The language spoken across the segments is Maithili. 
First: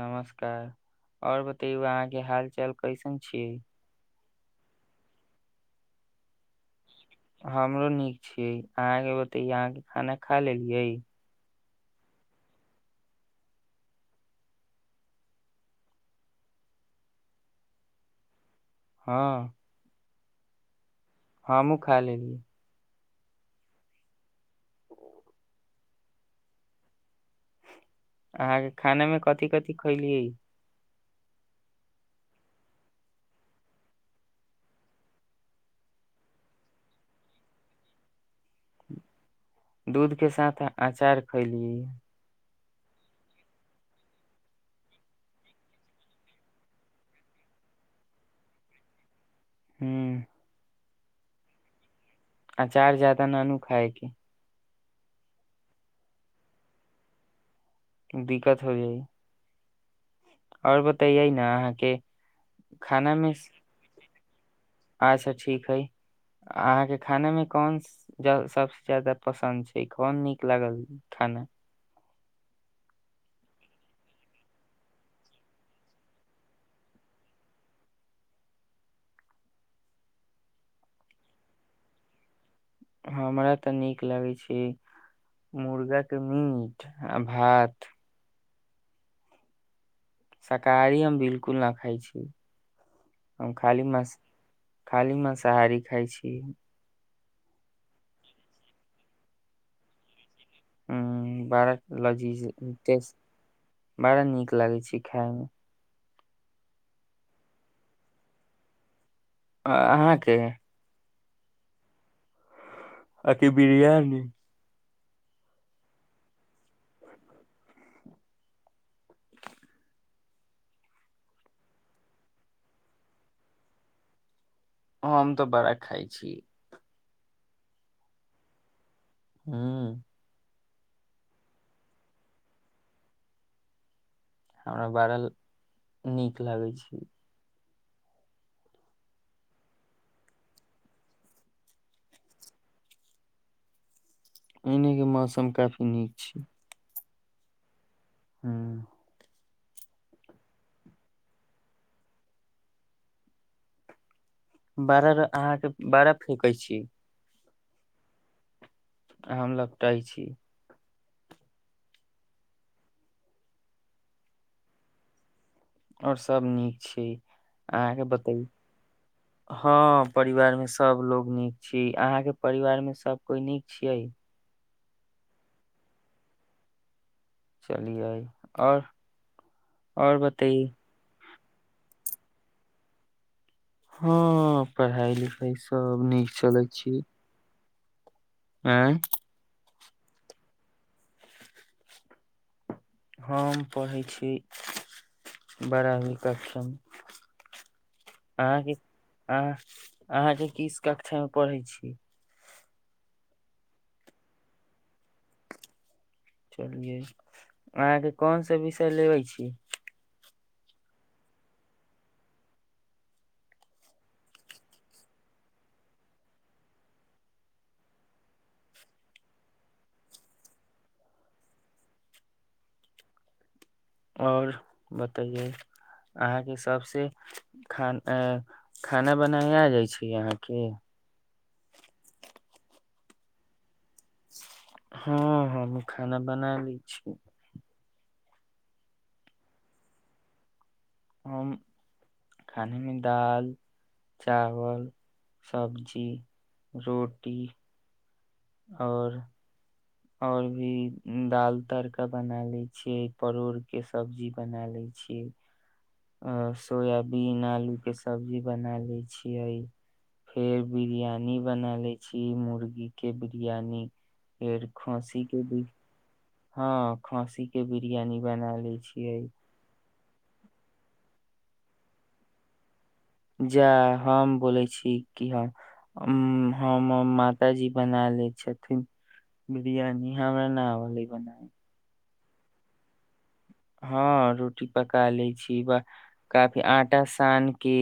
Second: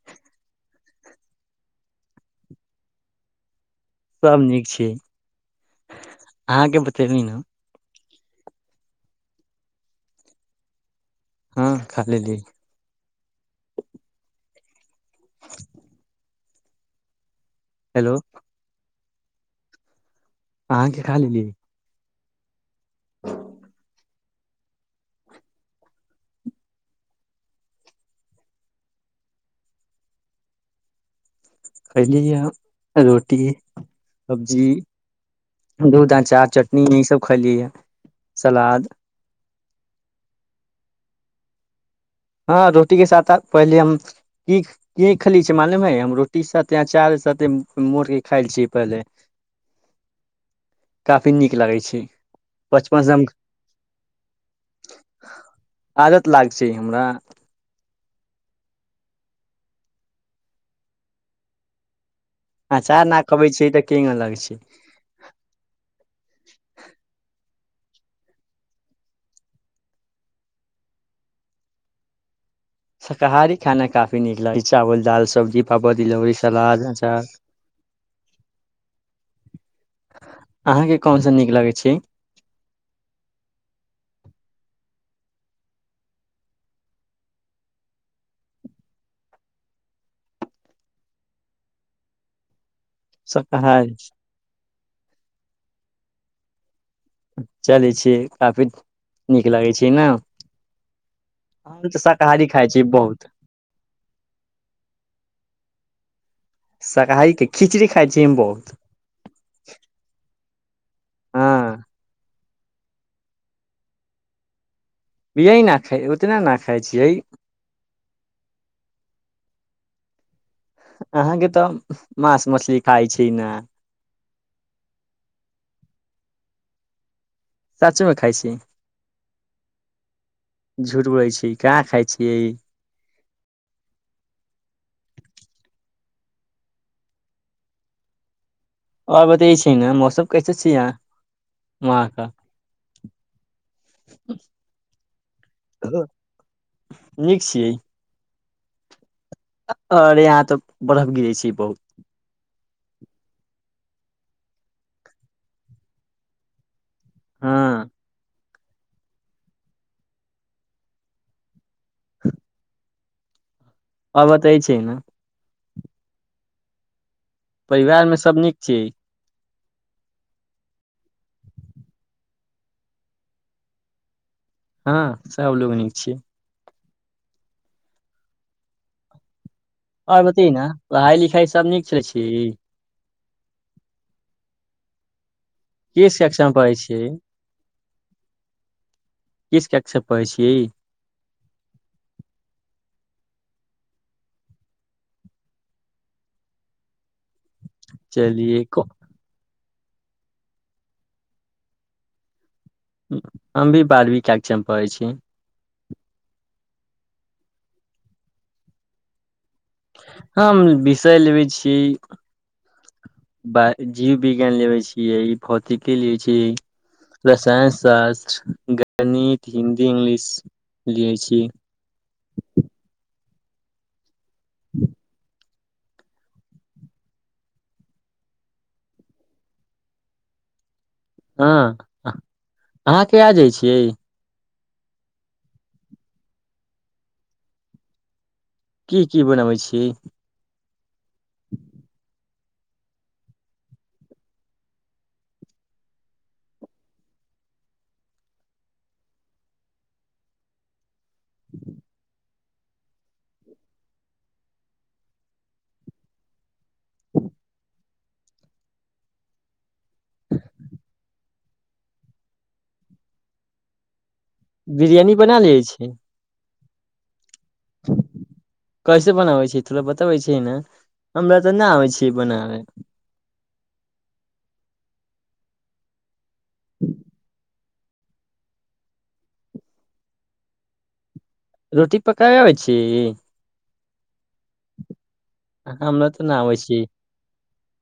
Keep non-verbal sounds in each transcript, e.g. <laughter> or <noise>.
नमस्कार आओर बतैौ अहाँके हाल चाल कैसन छियै सब नीक छै आे ब हमरो नीक छ अहाँके बते अहाँके खाना खा लेलियै हँ खाली लिय हेलो हँ अ हँ मुँह खा लेलियै हँ अहाँके खानेमे कथिी कथि खैलियै खयलीए रोटी सब्जी दूध अँचार चटनी यसभ खयलियैए सलाद दूध के साथ अचार खैलिय हँ रोटीके साथ पहिले हम की की खेली छिय मालूम है हम रोटी साथे अचार साथे मोड़ कऽ खायइल छियै पहिले हँ काफी नीक लगैत छै आ चार बचपन से हम जादाा ननू खाय की आदत लाग छै हमरा <unintelligible> दिक्कत हो जाइ आओर बतैयै ने अहाँके अचार खाना न मे अबै छी तऽ केी अ लगै ज अच्छा कन सबस जादा पसन्द छै कोन नीक लागल खाना शाकारी खाना काफी नीक लगै छै चावल दाल सब्जी पापड़ तिलौरी सलाद अच अहाँके कोनस नीक लगै छै हमरा तऽ नीक लगैत छै मुर्गाके मीट आ भात शाकाही हम बिलकुल नहि खाइ छी अ खाली शाकाहारी मस खाली मसहारी खााय छी चलै छियै काफी नीक लगै छै ने ह बड़ा हम तऽ शाकाहारी खाइ छी लजीजट बहुत बड़ा नीक लागै छै खाायमे शाकाहीे खिचड़ी खाइ छीिय हम बहुत अहाँके हँ आकी बिरियानी यह ने खा उतना ने खाइ छियैह अहाँके तऽ माँस मछली खाइ छी ने ह हम तऽ बड़ा खइ छी साचोमे खाइ छी हँ झुठबै छी का खाइ छीियै ई हमरा बड़ल नीक लागै छै आओर बतेै छै ने मौसम कैसे छीिय यहाँ वहाँके एनेके मौसम काफी नीक छै नीक छियै हँ अरे यहाँ तऽ बर्फ गिरे छी बहुत बारह र अहाँके बारह फेेकै छी हँ हम लपटइ छी ह आओर बताइ छै ने और सब नीक छी अहाँके परिवारमे सभ बतैयौ नीक छियै हँ परिवारमे सभलोग नीक छी अहाँके परिवारमे सभ कोइ नीक छियै हँ सभलोग नीक छियै चलि आइ आओर आओर बताइ ने पढ़ाइ लिखाइ तब नीक चलै छियै हँ पढ़इ लिख एहि सब किस नीक कक्षामे चलै पढ़ै छी छियै आँ किस कक्षा पढ़े छिय हम पढ़ै छी बाराहबी कक्षा मे चलिये आहाँ के आहाँ अहाँके कीस कक्षामे पढ़ै छी हम भी बारहवीं कक्षा मे पढ़ै छी चलियै अहाँके कोन सा विषय लेबे छी हम विषय लेबै छीिय जीव विज्ञान लेबै छियै भौतिकी लिै छीिय रसायन शास्त्र गणित हिन्दी इंग्लिश लै छी आओर बतइए अहाँके सभसँ खान अ खाना बनाय आ जाइ छी अहाँके हँ अहाँ क आ जाइ छियै हँ हमहू खाना बना लै छिय की की बनबै छीै खानेमे दाल चावल सबब्जी रोटी आओर आओर भी दाल तड़का बना ली छिये परोड़ के सब्जी बना ले छियै आस सोयबीन आलू के सब्जी बना ले छियै फेर बिरियानी बना ले छी मुर्गी के बिरियानी बिरयानी बना लै छै हँ खसी के बिरियानी बना ले छियै बइ छै हमरा तऽ नहि आै छिय बनाबै जाय हम बोलै छी की हम उ हम माताजी बना ले छथिन बिरियानी हमरा ना आव हे बना रोटी पक आबै छी हँ रोटी पका का लै छी ब हमरा तऽ नहि आबै काफी छियै आटा सान के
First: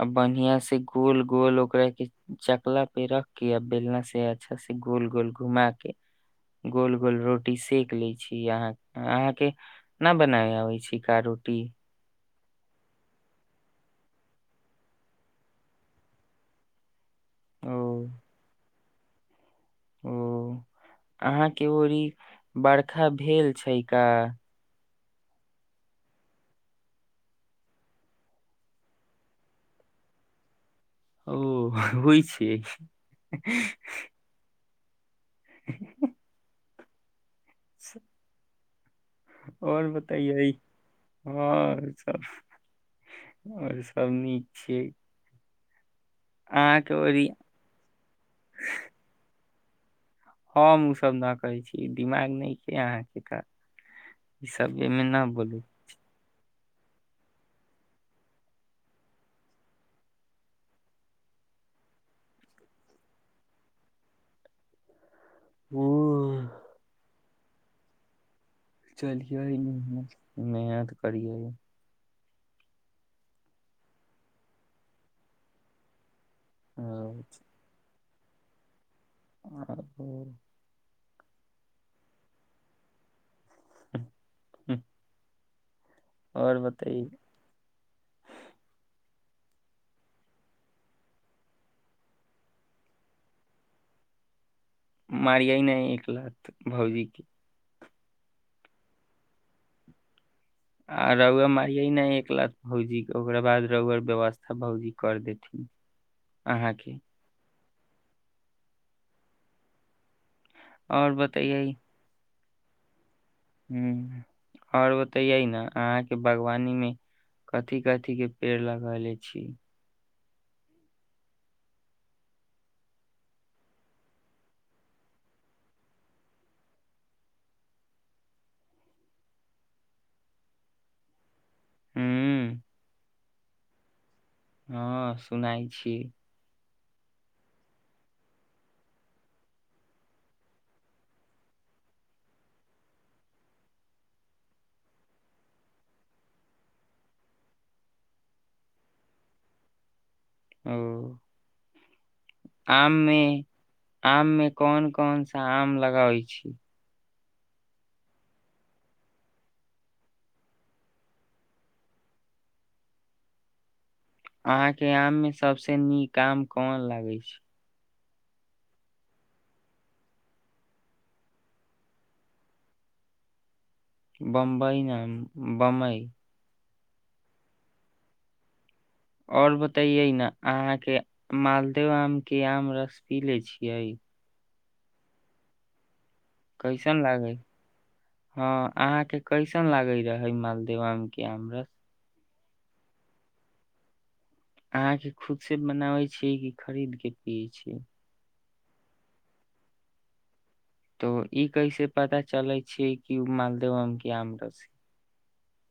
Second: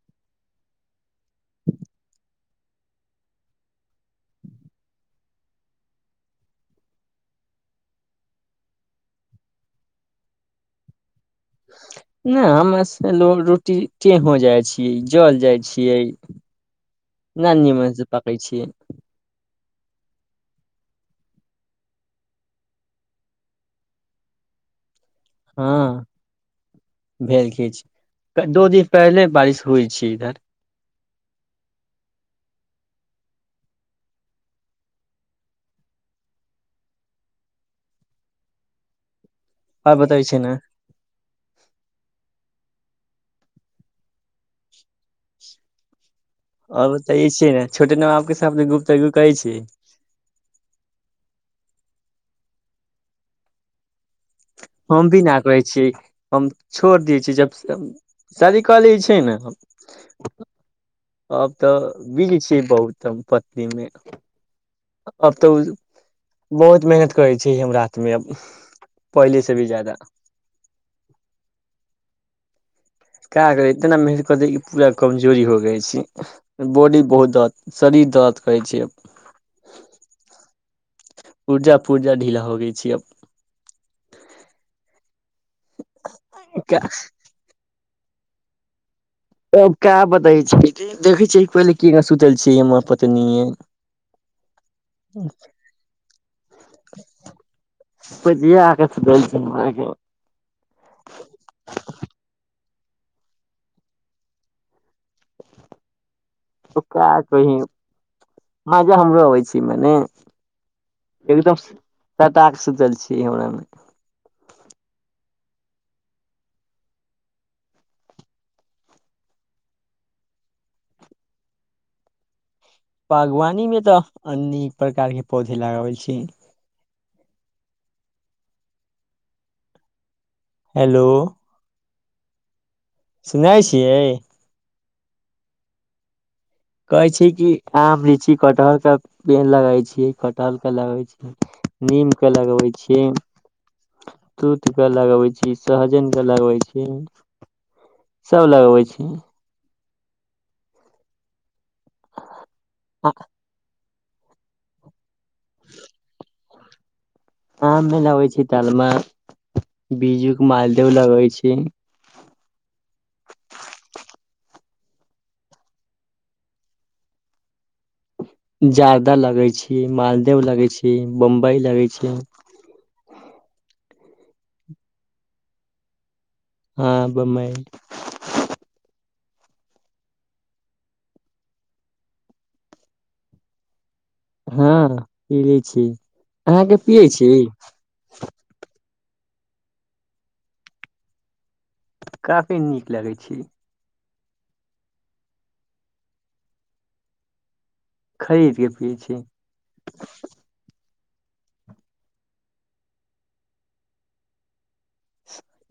अ बढ़िया से गोल गोल ओकरा के चकला पे रख के आ बेलना से अच्छा से गोल गोल घुमा के गोल गोल रोटी सेक ले छीह अहाँ के न बनाय अबे छैि का रोटी टी नहि हमर रोटी टेहो जाइ छियै जल जाइ छियै न ओ न मस पकै छियै ओ अहाँके ओरी ई बरखा भेल छै का हँ भेल किछु दू दिन पहिले बारिश होइ छै इधर ओ बइ छै <unintelligible> स आओर बतबै छै बताइए ने हँ सब आओर सबब न छै आओ बताै छी ने छोटे न बाप के साथ गुप तुप कहै छीियै हम ओसभ न करै छी दिमाग नहि छै अहाँके तऽ हम भी नहि कहै छीय हम छोड़ि दै छियै जब शादी कहलै छै ने आब तऽ बज छियै बहुत हम पत्नीमे अब तऽ ओ बहुत मेहनत करै छै छै हमरा हाथमेब चलििय पड़िआ य क करै इतना मेहनत करतै कि पूरा कमजोरी हो गइ छै बॉडी बहुत जाात शरीर दऽद कहै छै आरगू पूर्जा पूर्जा ढीला हो गई छी अब <unintelligible> आओर बताइ त क्य बतै छै देखै छै पहिले क सुतल छ हमरा पतनी मारिया ह नहि एक लथ भउजी की पल आग सुल छैरा आ रव अ मार यइ नहि एक लाख भूजी ओकरा बाद रर व्यवस्था भौजी कर देथिन त अहाँके क कही हँ जा हमरो अबै छी मने आओर बतैय पटाक सुचल छी हमरा मे ह आओर बतऽयै ने अहाँके बागवानी मे कथी कथीक के पेड़ लगले छी बागवानी मे तऽ अनेक प्रकार के पौधे लगाबै छी हेलो हँ सुनाइ छियै हँ सुनाइ छी कहै छी कि आम लीची कटहर के पे लगै छी कटहर के लगै छी नीम के लगबै छी तूत के लगबै छी सहजनके लगबै छी सभ लगबै छी ओ आम में आम में कोन कोन सा आम लगाबै छी आ मे लगै छै तालमा बी्जू के मालदह लगबै छी अहा के आम मे सबसे नीक आम कोन लागै छै जाारदा लगै छी मालदैव लगै छी बम्बई लगै छी बम्बई नाम बम्बई हँ बम्बइ आओर बतैयै ने अहाँके मालदेव आम के आम रस पी ले छियै हँ पी लै छी अहाँके कैसन पियै छी लागे हँ अहाँ के कैसन लागे रहे मालदेव आम के आम रस काफी नीक लगै छी अहाँ के खुद से बनाबे छीियै कि खरीद के पियै छीयै खरीदके पिय छी तो ई कैसे पता चलै छै कि मालदेव आम के आमरस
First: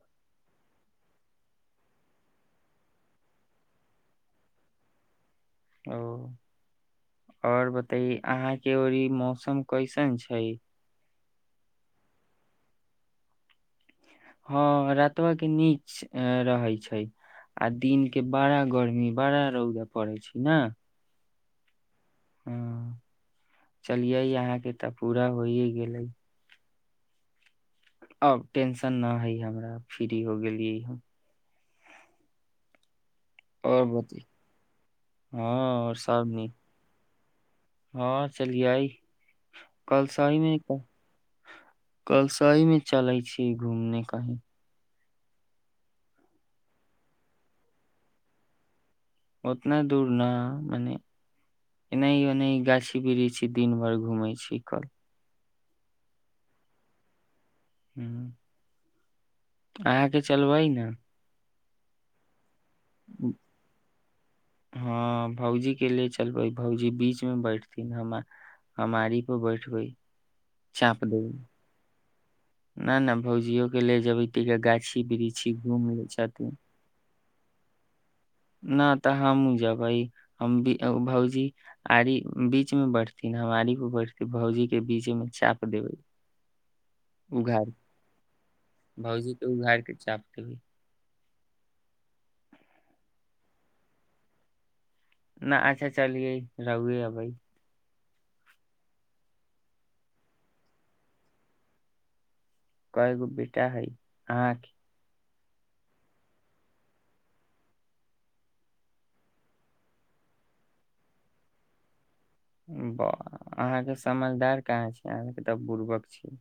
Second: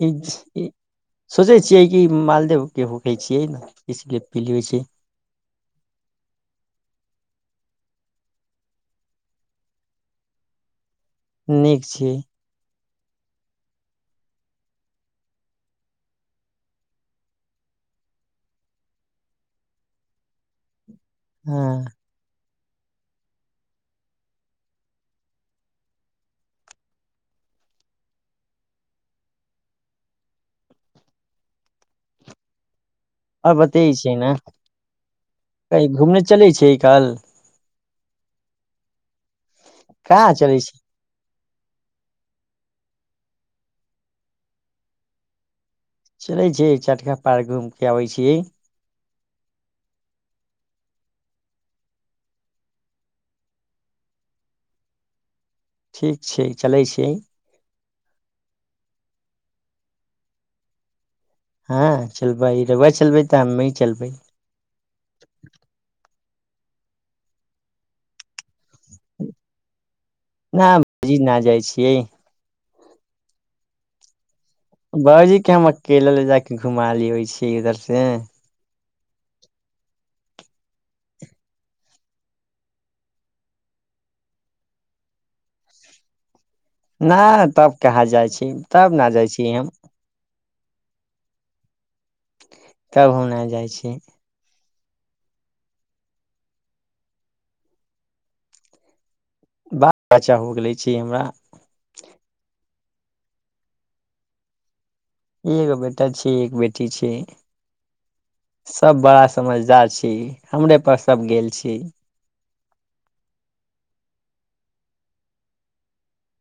ई सोचै छियै कि मालदेके होकै छियै इसलिए पी लैबै छै ओ आओर बतय अहाँके ओ मौसम कैसन छै नीक छियै हँ रातबा के नीच रहैत छै आ दििन के बड़ा गर्मी बड़ा रौद पड़ैत छै ने हँ ह चलियै अहाँके तऽ पूरा होइ ह गेलै अब टेंशन न हइ हमरा फ्री हो गेलियै हम आ बते और छै बत ने हँ कह और घूमने सब चलै नीक छै कल हँ चलिआइ कल कहाँ सहि चलै नहि छै कल साहि मे चलै छी घूमने कहीं चलै छै चटका पार घूम के अबै छियै ओतना दूर न मने एनाहि ओनाहि गाछी वृ छी दिन भरि घुमै छी कल ठीक छै चलै छिय ह अहाँके चलबै ने हँ चलबै रहुआ चलबै तऽ हमी चलबै हँ भौजी के ले चलबै भौजी बीच मे बैठथिन हमर हमारी पर बैठ गई ना चाँप भौजी ना देब जाइ छियै नहि नहि भौजियो के ले जेबै त गाछी बाबजी वृक्षी के हम घूम अकेला ले जााक छथिन घुमा ली ओहि छी इघर से न तऽ हमूँ जेबै हम भौजी आरी बीच मे बैठथिन हम आरी पर बैठे भउजी के बीच मे चाप देबै नहि उघार तब कहाँ जाइ छी तब ने जाइ छी हम कभी तब हम ना जाइ छी न अच्छा चलिय रहुए भइ ब बच्चा हो गेले छै हमरा कगो बेटा हइ अहाँके एगो बेटा छीिय एको बेटी छी सभ बड़ा समझदार छी हमरेप सभ गेल छी ब अहाँके समझदार कहाँ छै अहाँके तऽ बुरबक छी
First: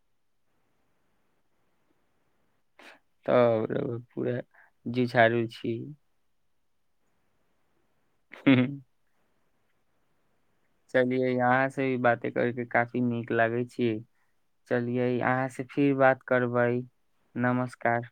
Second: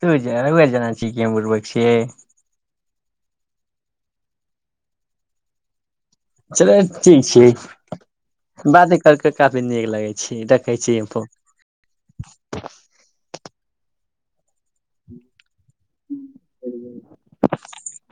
तू ज ह जना छी के बूर्बक छ तऽ पूरा झुझारू छी चल ठीक छैठ बाते करके काफी नीक लगे छै चलिये यहाँ से भी बाते करके काफी नीक लागे छी चलियै अहाँ से फिर बात करबै फोन नमस्कार